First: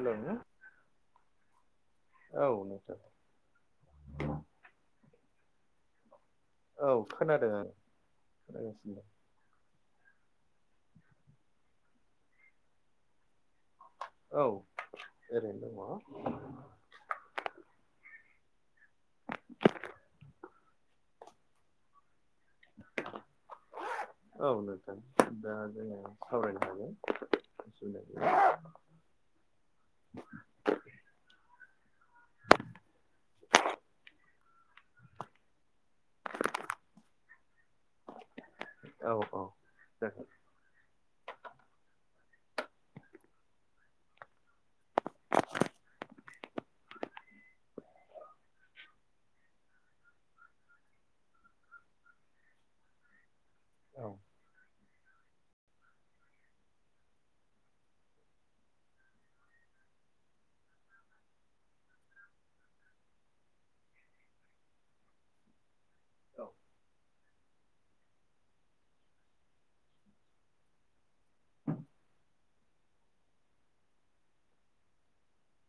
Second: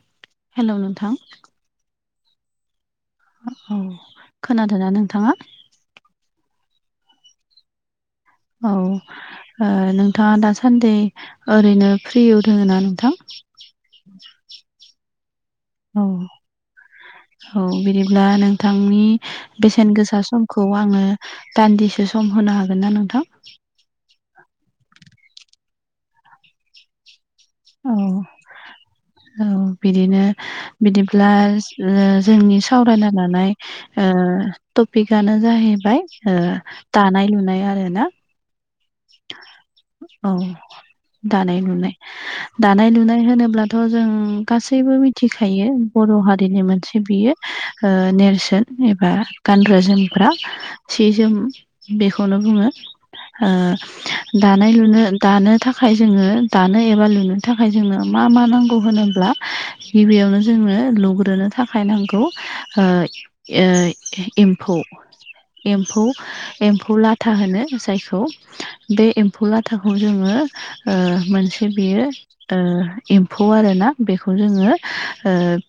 हेल हेल' नोंथां। औ नोंथां। औ खोनादोंना नोंथाङा? औ खोनादों आं। औ खोनागासिनो ओ नोंथाङा दासान्दि ओरैनो फ्रियाव दोङो ना नोंथां? औ ओरैनो औ दङ। औ बिदिब्ला नोंथांनि बेसेन गोसा सम खौ आंनो दान्दिसे सम होनो हागोन ना नोंथां? औ नोंथां दा जोङो सावरायनो हायो। औ औ बिदिनो। बिदिब्ला जोंनि सावरायनो लानाय ओ टपिकआनो जाहैबाय ओ दानाय लुनाय आरो ना। औ औ जागोन औ दानाय लुनाय। दानाय लुनाय होनोब्लाथ' जों गासैबो मिथिखायो बर' हारिनि मोनसे बियो ओ नेरसोन एबा गानग्रा जोमफ्रा सि जोम। बेखौनो बुङो। ओ औ दानाय लुनो दानो थाखाय जोङो दानो एबा लुनो थाखाय जोंनो मा मा नांगौ होनो ब्ला गिबियावनो जोंनो लुग्रोनो थाखाय नांगौ ओ ओ एम्फौ एम्फौ औ एम्फौ लाथा होनो जायखौ बे एम्फौ लाथाखौ जोङो मोनसे बेयो ओ एम्फौ आरो ना बेखौ जोङो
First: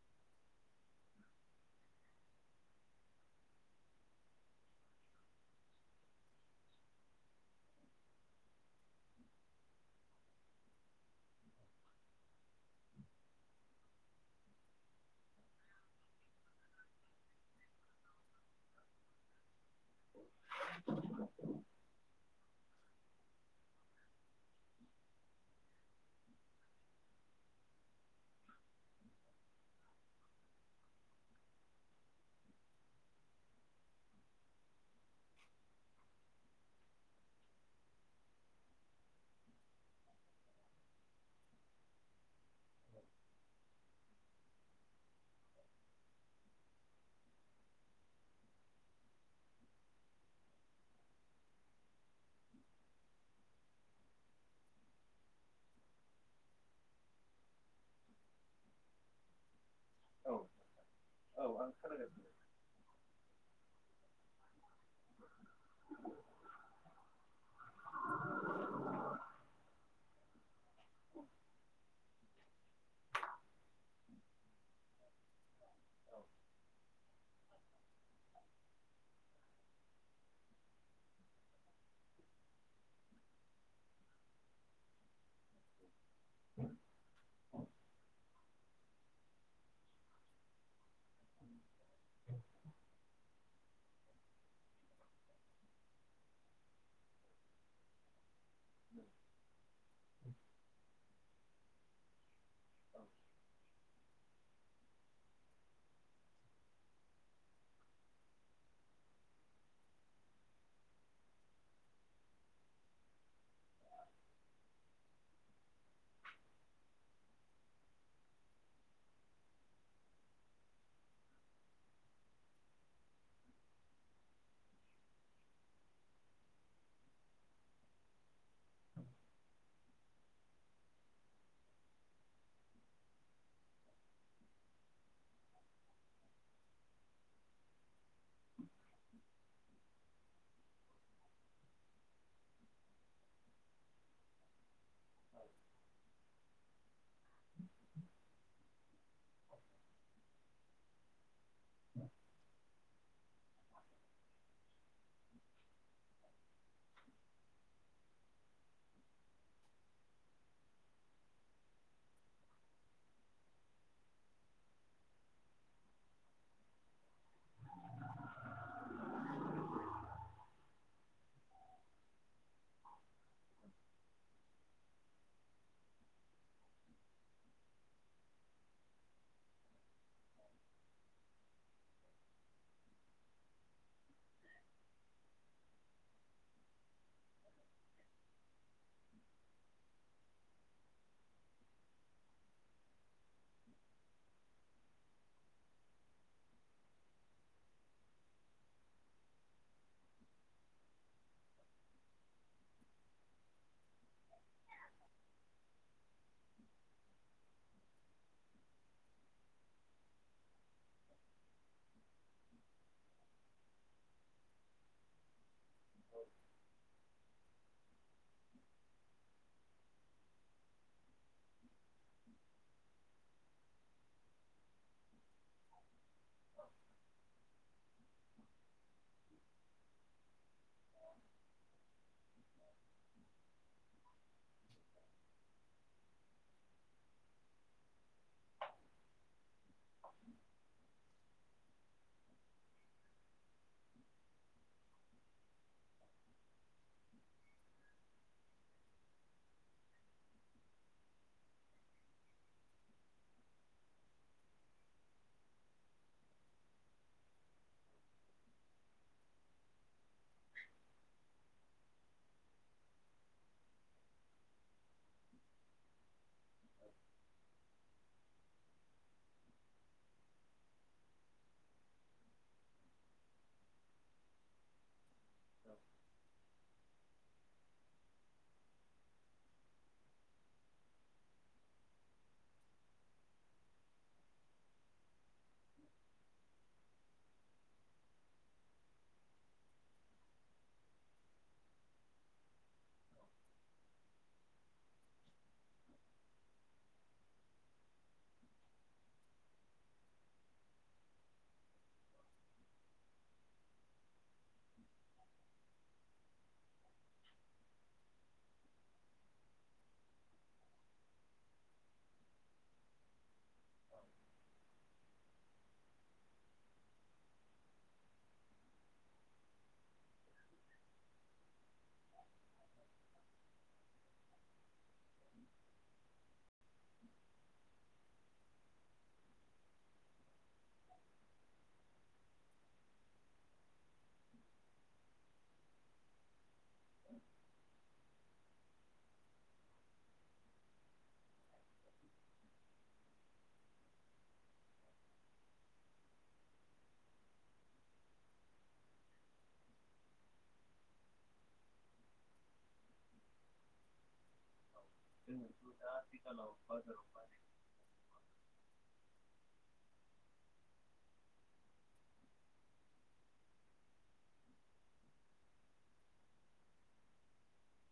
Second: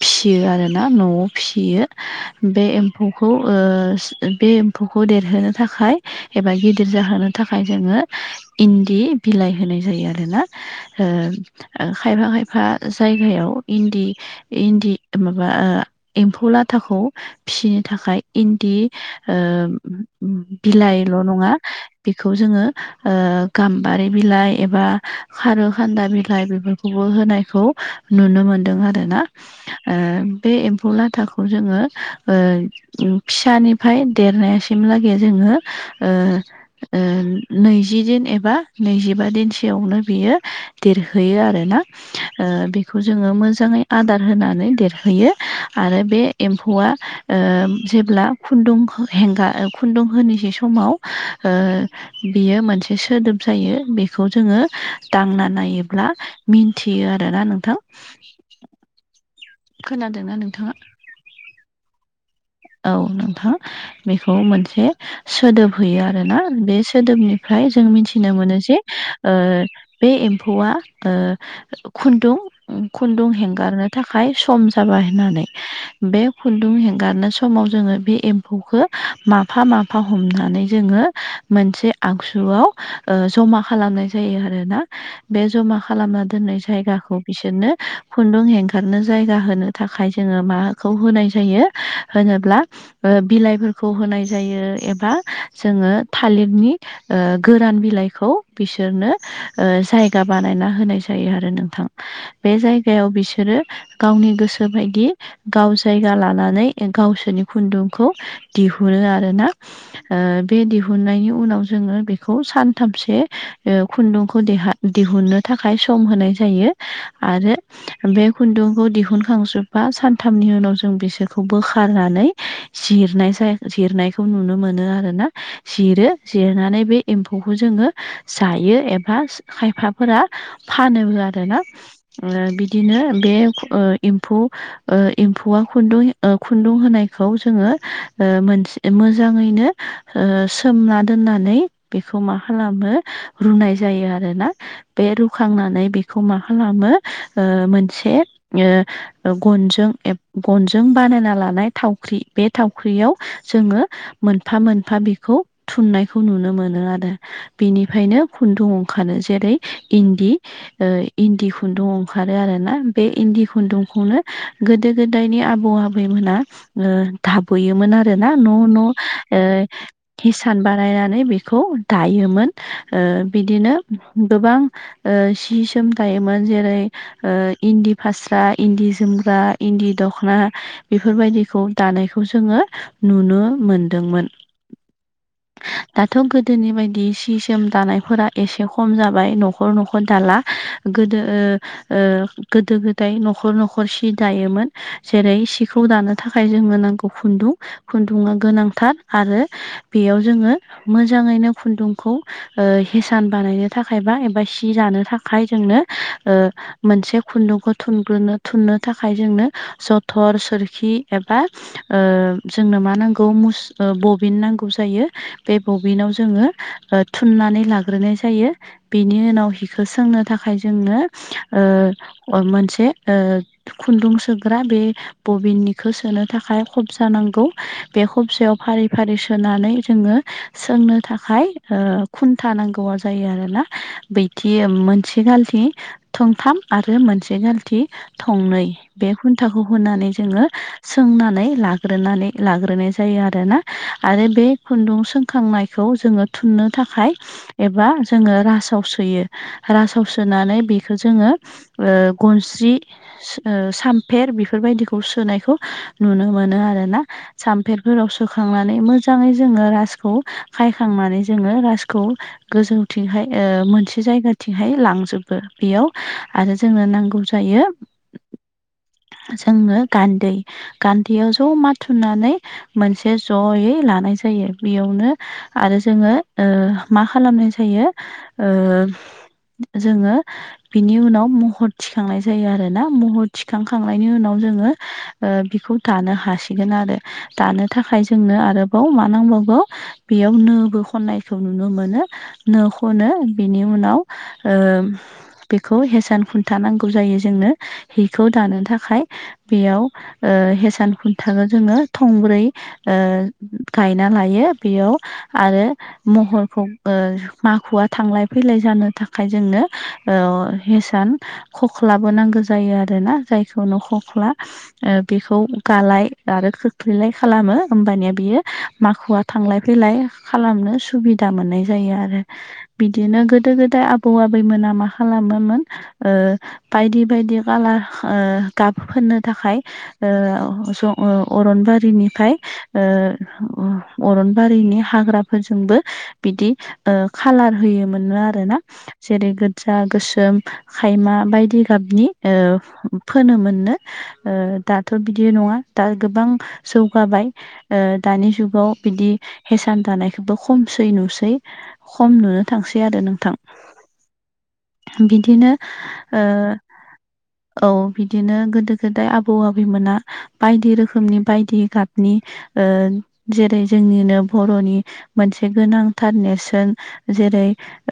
फियो आरो ना न'आव फिसियो। बे एम्फौखौ ओ बे एम्फौखौ देरहोनो थाखाय एबा गिदिर जाहोनो थाखाय जोङो इन्दि बिलाइ होनाय जायो आरोना। ओ खायफा खायफा जायगायाव इन्दि इन्दि माबा ओ एम्फौ लाथाखौ फिसिनो थाखाय इन्दि ओ बिलाइल' नङा। बेखौ जोङो ओ गाम्बारि बिलाइ एबा खारौखान्दा बिलाइ बेफोरखौ खौबो होनायखौ नुनो मोनदों आरो ना। ओ बे एम्फौ लाथाखौ जोङो ओ फिसानिफ्राय देरनायसिमलागै जोङो ओ ओम नैजिदिन एबा नैजिबा दिनसोयावनो बियो देरहैयो आरोना बेखौ जोङो मोजाङै आदार होनानै देरहोयो आरो बे एम्फौआ ओ जेब्ला खुन्दुं हेंगा खुन्दुं होनोसै समाव ओ बेयो मोनसे सोदोब जायो बेखौ जोङो दांना नायोब्ला मिथियो आरो ना नोंथां खोनादोंना औ नोंथाङा? औ आं खोनादों। औ नोंथां बेखौ मोनसे सोदोब होयो आरोना बे सोदोबनिफ्राय जों मिथिनो मोनो जे ओ बे एम्फौआ ओ खुन्दुं खुन्दुं हेंगारनो थाखाय सम जाबाय होननानै बे खुन्दुं हेंगारनो सम समाव जोङो बे एम्फौखौ माफा माफा हमनानै जोङो मोनसे आगसुआव जमा खालामनाय जायो आरोना बे जमा खालामना दोननाय जायगाखौ बिसोरनो खुन्दुं हेंगारनो जायगा होनो थाखाय जोङो माखौ होनाय जायो होनोब्ला बिलाइफोरखौ होनाय जायो एबा जोङो थालिरनि गोरान बिलाइखौ बिसोरनो जायगा बानायना होनाय जायो आरो नोंथां। बे जायगायाव बिसोरो गावनि गोसो बायदि गाव जायगा लानानै गावसोरनि खुन्दुंखौ दिहुरो आरो ना बे दिहुननायनि उनाव जोङो बेखौ सानथामसे खुन्दुंखौ देहा दिहुननो थाखाय सम होनाय जायो आरो बे खुन्दुंखौ दिहुनखांजोबा सानथामनि उनाव जों बिसोरखौ खौ बोखारनानै जिरनाय जिरनायखौ नुनो मोनो आरोना जिरो जिरनानै बे एम्फौखौ जोङो जायो एबा खायफाफोरा फानोबो आरोना। ओ बिदिनो बे ओ एम्फौ ओ एम्फौआ खुन्दुं खुन्दुं होनायखौ जोङो मोनसे म मोजाङैनो सोमना दोननानै बेखौ मा खालामो रुनाय जायो आरोना बे रुखांनानै बेखौ मा खालामो ओ मोनसे ओ गनजों गनजों बानायना लानो नाय थावख्रि बे थाव ख्रियाव जोङो मोनफा मोनफा बेखौ थुननायखौ नुनो मोनो आरो। बेनिफ्रायनो खुन्दुं ओंखारानो जेरै इन्दि इन्दि खुन्दुं ओंखारो आरो ना बे इन्दि खुन्दुंखौनो गोदो गोदायनि आब आबौ आबैमोना थाबोयोमोन आरो ना न' न' हिसान बानायनानै बेखौ दायोमोन बिदिनो गोबां सि सोम दायोमोन जेरै इन्दि फास्रा इन्दि जोमग्रा इन्दि दख'ना बेफोरबायदिखौ दानायखौ जोङो नुनो मोनदोंमोन। दाथ' गोदोनि बायदि सि जोम दानायफोरा एसे खम जाबाय न'खर न'खर दाला। गोदो ओ ओगोदो गोदाय न'खर न'खर सि दायोमोन। जेरै सिखौ दानो थाखाय जोंनो नांगौ खुन्दुं खुन्दुा गोनांथार आरो बेयाव जोङो मोजाङैनो खुन्दुंखौ हिसान बानायनो थाखायबा बाय सि जानो थाखाय जोंनो ओ मोनसे खुन्दुंखौ थुनग्रोनो थुननो थाखाय जोंनो ज थर सोरखि एबा ओ जोंनो मा नांगौ मुस बबिन नांगौ जायो बे बबिनाव जोङो थुननानै लाग्रोनाय जायो। बिनि उनाव हिखौ सोंनो थाखाय जोङो मोनसे ओ खुन्दुं सोग्रा बे बबिननिखौ सोनो थाखाय खबजा नांगौ बे खबजायाव फारि फारि सोनानै जोङो सोंनो थाखाय ओ खुन्था नांगौआ जायो आरोना ‌। बैथि मोनसे गालथिं थंथाम आरो मोनसे गालथि थंनै बे खुन्टाखौ होननानै जोङो सोंनानै लाग्रोनानै लाग्रोनाय जायो आरोना आरो बे खुन्दुं सोंखांनायखौ जोङो थुननो थाखाय एबा जोङो राजासाव सोयो। रासावसोनानै बेखौ जोङो ओ गनस्रि ओ सामफेर बेफोरबायदिखौ सोनायखौ नुनो मोनो आरो ना। साम्फेेरफोराव सोखांनानै मोजाङै जोङो रासखौ खायखांनानै जोङो रासखौ गोजौथिंहाय ओ मोनसे जायगाथिंहाय लांजोबो बेयाव आरो जोंनो नांगौ जायो जोंनो गान्दै। गान्दैयाव ज' माथुनानै मोनसे जयै लानाय जायो बेयावनो आरो जोङो ओ मा खालामनाय जायो ओ जोङो बिनि उनाव महर थिखांनाय जायो आरोना महर थिखां खांनायनि उनाव जोङो ओ बेखौ दानो हासिगोन आरो दानो थाखाय जोंनो आरोबाव मा नांबावगौ बेयाव नोबो खननायखौ नुनो मोनो नो खनो बेनि उनाव ओ बेखौ हेसान खुन्थाानांगौ जायो जोंनो हिखौ दानो था थाखाय बेयाव ओ हेसान खुन्थागो जोङो थंब्रै ओ गायना लायो बेयाव आरो महरखौ ओ माखुवा थांलाय फैलाय जानो थाखाय जोंनो ओ हेसान खख्लाबो नांगौ जायो आरोना जायखौ ननो खख्ला ओ बेखौ गालाय आरो खोख्लैलाय खालामो होमबानिया बियो माखुवा थांलाय फैलाय खालामनो सुबिदा मोननाय जायो आरो। बिदिनो गोदो गोदाय आबौ आबैमोना मा खालामोमोन ओ बायदि बायदि कालार ओ गाब फोननो थाखाय ओ ज अरनबारिनिफ्राय ओ अरनबारिनि हाग्राफोरजोंबो बिदि ओ खालार होयोमोननो आरो ना। जेरै गोजा गोसोम खायमा बायदि गाबनि ओ फोनोम मोननो ओ दाथ' बिदि नङा दा गोबां जौगाबाय ओ दानि जुगाव बिदि हेसान दानायखौबो खमसै नुसै खम नुनो थांसै आरो नोंथां ‌। बिदिनो ओ औ बिदिनो गोदो गोदाय आबौ आबैमोना बायदि रोखोमनि बायदि गाबनि ओ जेरै जोंनिनो बर'नि मोनसे गोनांथार नेरसोन जेरै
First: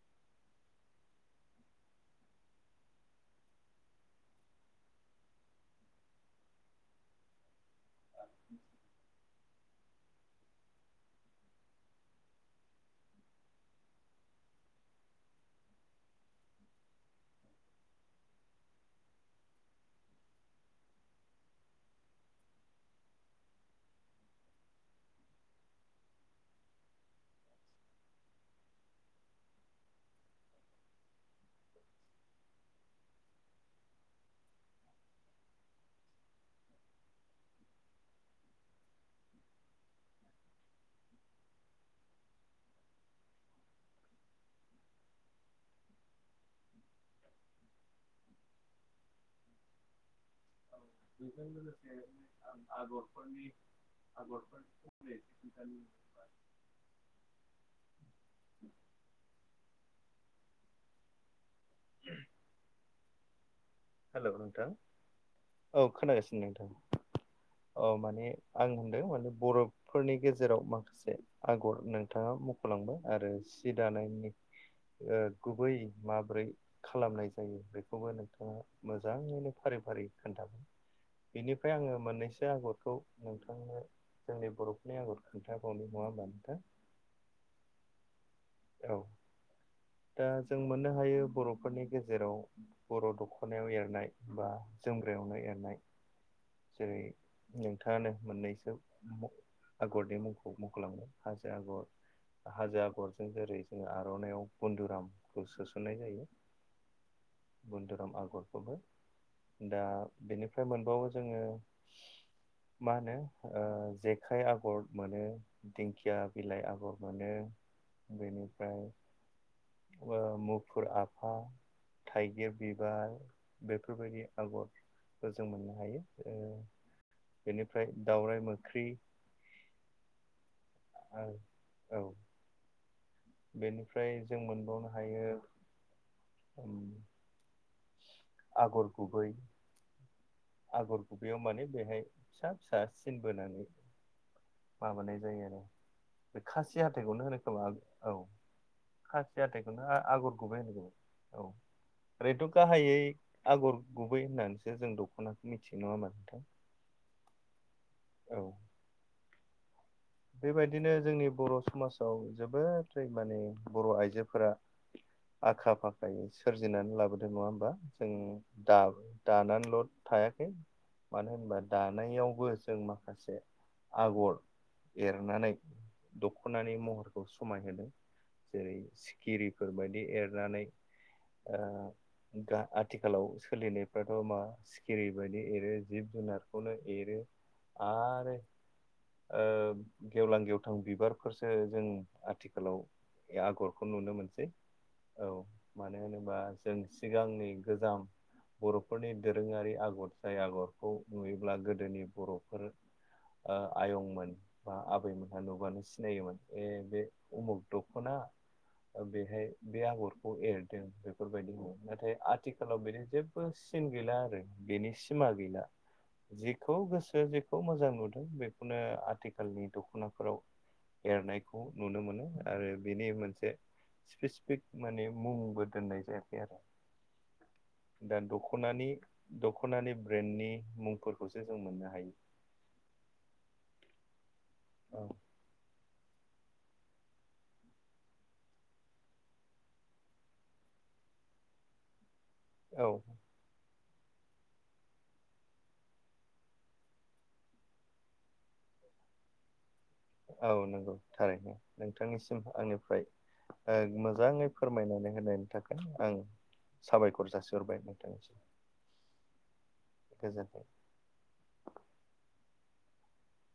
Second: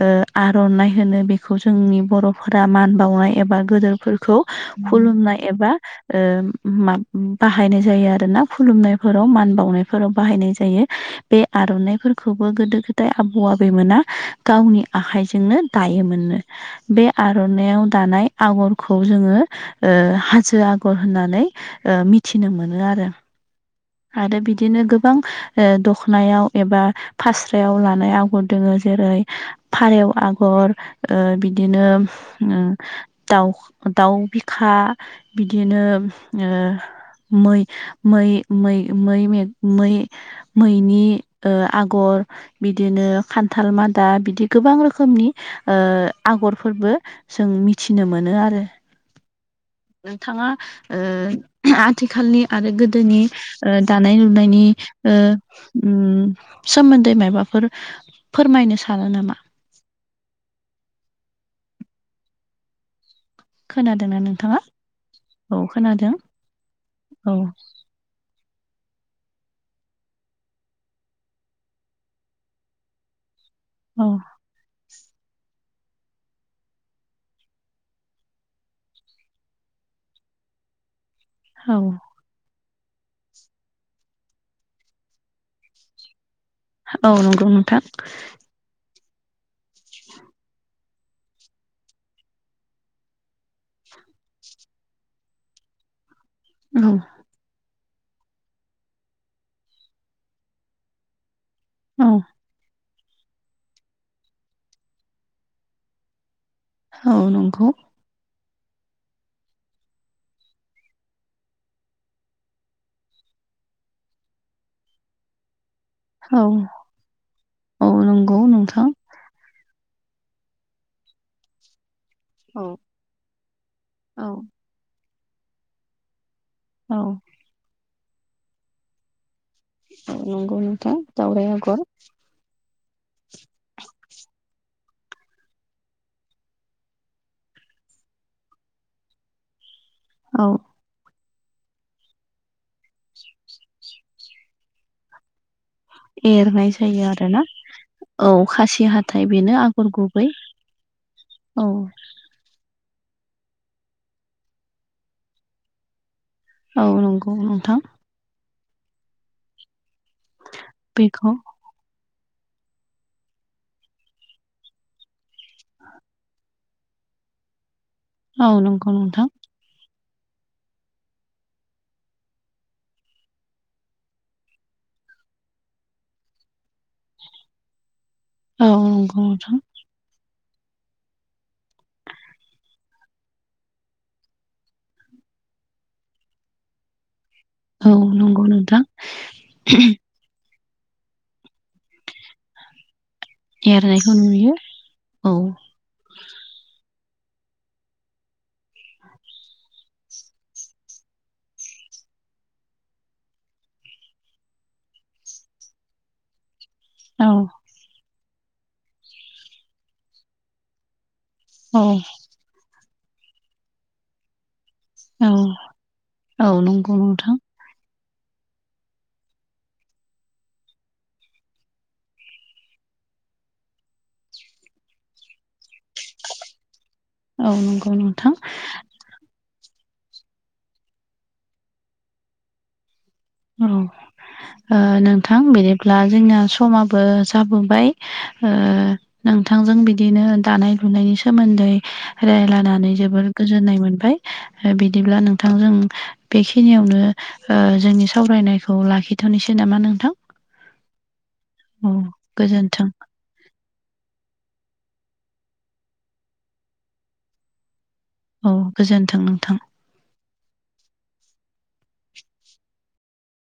ओ आर'नाइ होनो बेखौ जोंनि बर'फोरा मान बावनाय एबा गोदोरफोरखौ खुलुमना एबा ओ मा बाहायनाय जायो आरो ना खुलुमनायफोराव मान बावनायफोराव बाहायनाय जायो बे आर'नाइफोरखौबो गोदो गोदाय आबौ आबैमोना गावनि आखाइजोंनो दायोमोननो बे आर'नायाव दानाय आगरखौ जोङो ओ हाजो आगर होननानै ओ मिथिनो मोनो आरो। आरो बिदिनो गोबां ओ दखनायाव एबा फास्रायाव लानाय आगर दोङो जेरै फारौ आगर ओ बिदिनो उम दाउ दाउ बिखा बिदिनो ओ मै मै मै मै मे मै मैनि ओ आगर बिदिनो खान्थाल मादा बिदि गोबां रोखोमनि ओ आगरफोरबो जों मिथिनो मोनो आरो। नोंथाङा बेजों ओ लोगोसे आथिखालनि आं आरो गोदोनि आगरफोरनि दानाय लुनायनि ओ ओम सोमोन्दै माबाफोर फोरमायनो सानो नामा? उ खोनादोंना हेलौ नोंथाङा नोंथां, औ खोनागासिनो नोंथां। औ औ माने आं होनदों माने बर' फोरनि गेजेराव माखासे आगर नोंथाङा मुख'लांबाय आरो सि औ दानायनि ओ गुबै माब्रै खालामनाय जायो बेखौबो नोंथाङा मोजाङैनो फारि फारि खोन्थागोन बेनिफ्राय औ आङो मोननैसो आगरखौ नोंथांनो जोंनि बर'फोरनि आगर खोन्थााबावनाय नङा होमबा नोंथां? औ नंगौ नोंथां। औ। दा जों मोननो हायो बर'फोरनि गेजेराव बर' दख' नायाव एरनाय बा जोमग्रायावनो एरनाय औ जेरै नोंथाङानो मोननैसो आगरनि मुंखौ मखलांबाय हाजो आगर औ हाजो आगरजों जेरै जोङो आर'नायाव बन्दुरामखौ सोसननाय जायो औ नंगौ बुन्दुराम आगरखौबो। दा बेनिफ्राय मोनबावो जोङो मा होनो ओ जेखाइ आगर मोनो दिंखिया औ बिलाइ आगर मोनो, औ नंगौ बेनिफ्राय नोंथां ओ मुफुर आफा थाइगिर औ बिबार बेफोरबायदि औ आगरखौ जों मोननो हायो। ओ औ। बेनिफ्राय दाउराय मोख्रि औ नंगौ नोंथां औ दावराय आगर। बेनिफ्राय जों मोनबावनो हायो ओम आगर गुबै औ। आगर गुबैयाव माने बेहाय फिसा फिसा सिन बोनानै माबानाय जायो आरो बे एरनाय खासि जायो हाथाइखौनो होनो आरोना खोमा आ औ खासि हाथाय खासि बेनो हाथाइखौनो आगर गुबै आगरखौबो होनो खोमा। औ। ओरैथ' गाहाइयै आगर गुबै होननानैसो जों दख'नाखौ मिथियो नङा होनबा नोंथां? औ नंगौ नोंथां। औ। बेबायदिनो जोंनि बेखौ बर' समाजाव जोबोोरै माने बर' आइजोफोरा आखा फाखायै सोरजिनानै लाबोदों नङा होमबा, जों औ नंगौ दाबो नोंथां दानानैल' थायाखै मानो होनबा दानायावबो जों माखासे आगर एरनानै दख'नानि महरखौ समायहोदों औ जेरै नंगौ नोंथां सिखिरिफोरबायायदि एरनानै ओ गा आं आथिखालाव सोलिनायफ्राथ' मा सिखिरि बायदि एरो जिब जुनारखौनो एरो। औ आरो नंगौ नोंथां। ओ गेवलां गेवथां बिबारफोरसो जों आथिखालाव आगरखौ एरनायखौ नुनो मोनसै नुयो औ। मानो होनोबा जों सिगांनि गोजाम बर'फोरनि दोरोङारि आगर जाय आगरखौ नुयोब्ला गोदोनि बर'फोर ओ आयंमोन बा आबैमोनहा नुबानो सिनायोमोन। ए बे औ उमुग दख'ना बेहाय बे आगरखौ एरदों। बेफोरबायदि औ नाथाय आथिखालाव बिदि जेबो सिन गैला आरो। बेनि सिमा औ गैला औ जेखौ नंगौ गोसो नोंथां जेखौ मोजां नुदों बे बेखनो आथिखालनि दख'नाफोराव एरनायखौ नुनो मोनो आरो बेनि मोनसे स्पेसिफिक माने मुंबो दोननाय जायाखै आरो। औ नंगौ दा नोंथां दख'नानि दख'नानि ब्रेन्डनि मुंफोरखौसो जों मोननो हायो। औ ओ औ नोंथां थां बिदिब्ला जोंना समाबो जाबोबाय ओ नोंथांजों बिदिनो दानाय लुनायनि सोमोन्दै औ रायलायनानै जोबोद। गोजोननाय मोनबाय बिदिब्ला नोंथांजों बेखिनियावनो ओ जोंनि सावरायनायखौ लाखिथ'नोसै नामा? नोंथां। औ नंगौ थारैनो औ नोंथांनिसिम गोजोन्थों आंनिफ्राय ओ मोजाङै फोरमायनानै होनायनि थाखाय आं साबायखर जासिहरबाय नोंथांनिसिम। औ गोजोन्थों नोंथां। गोजोन्थों।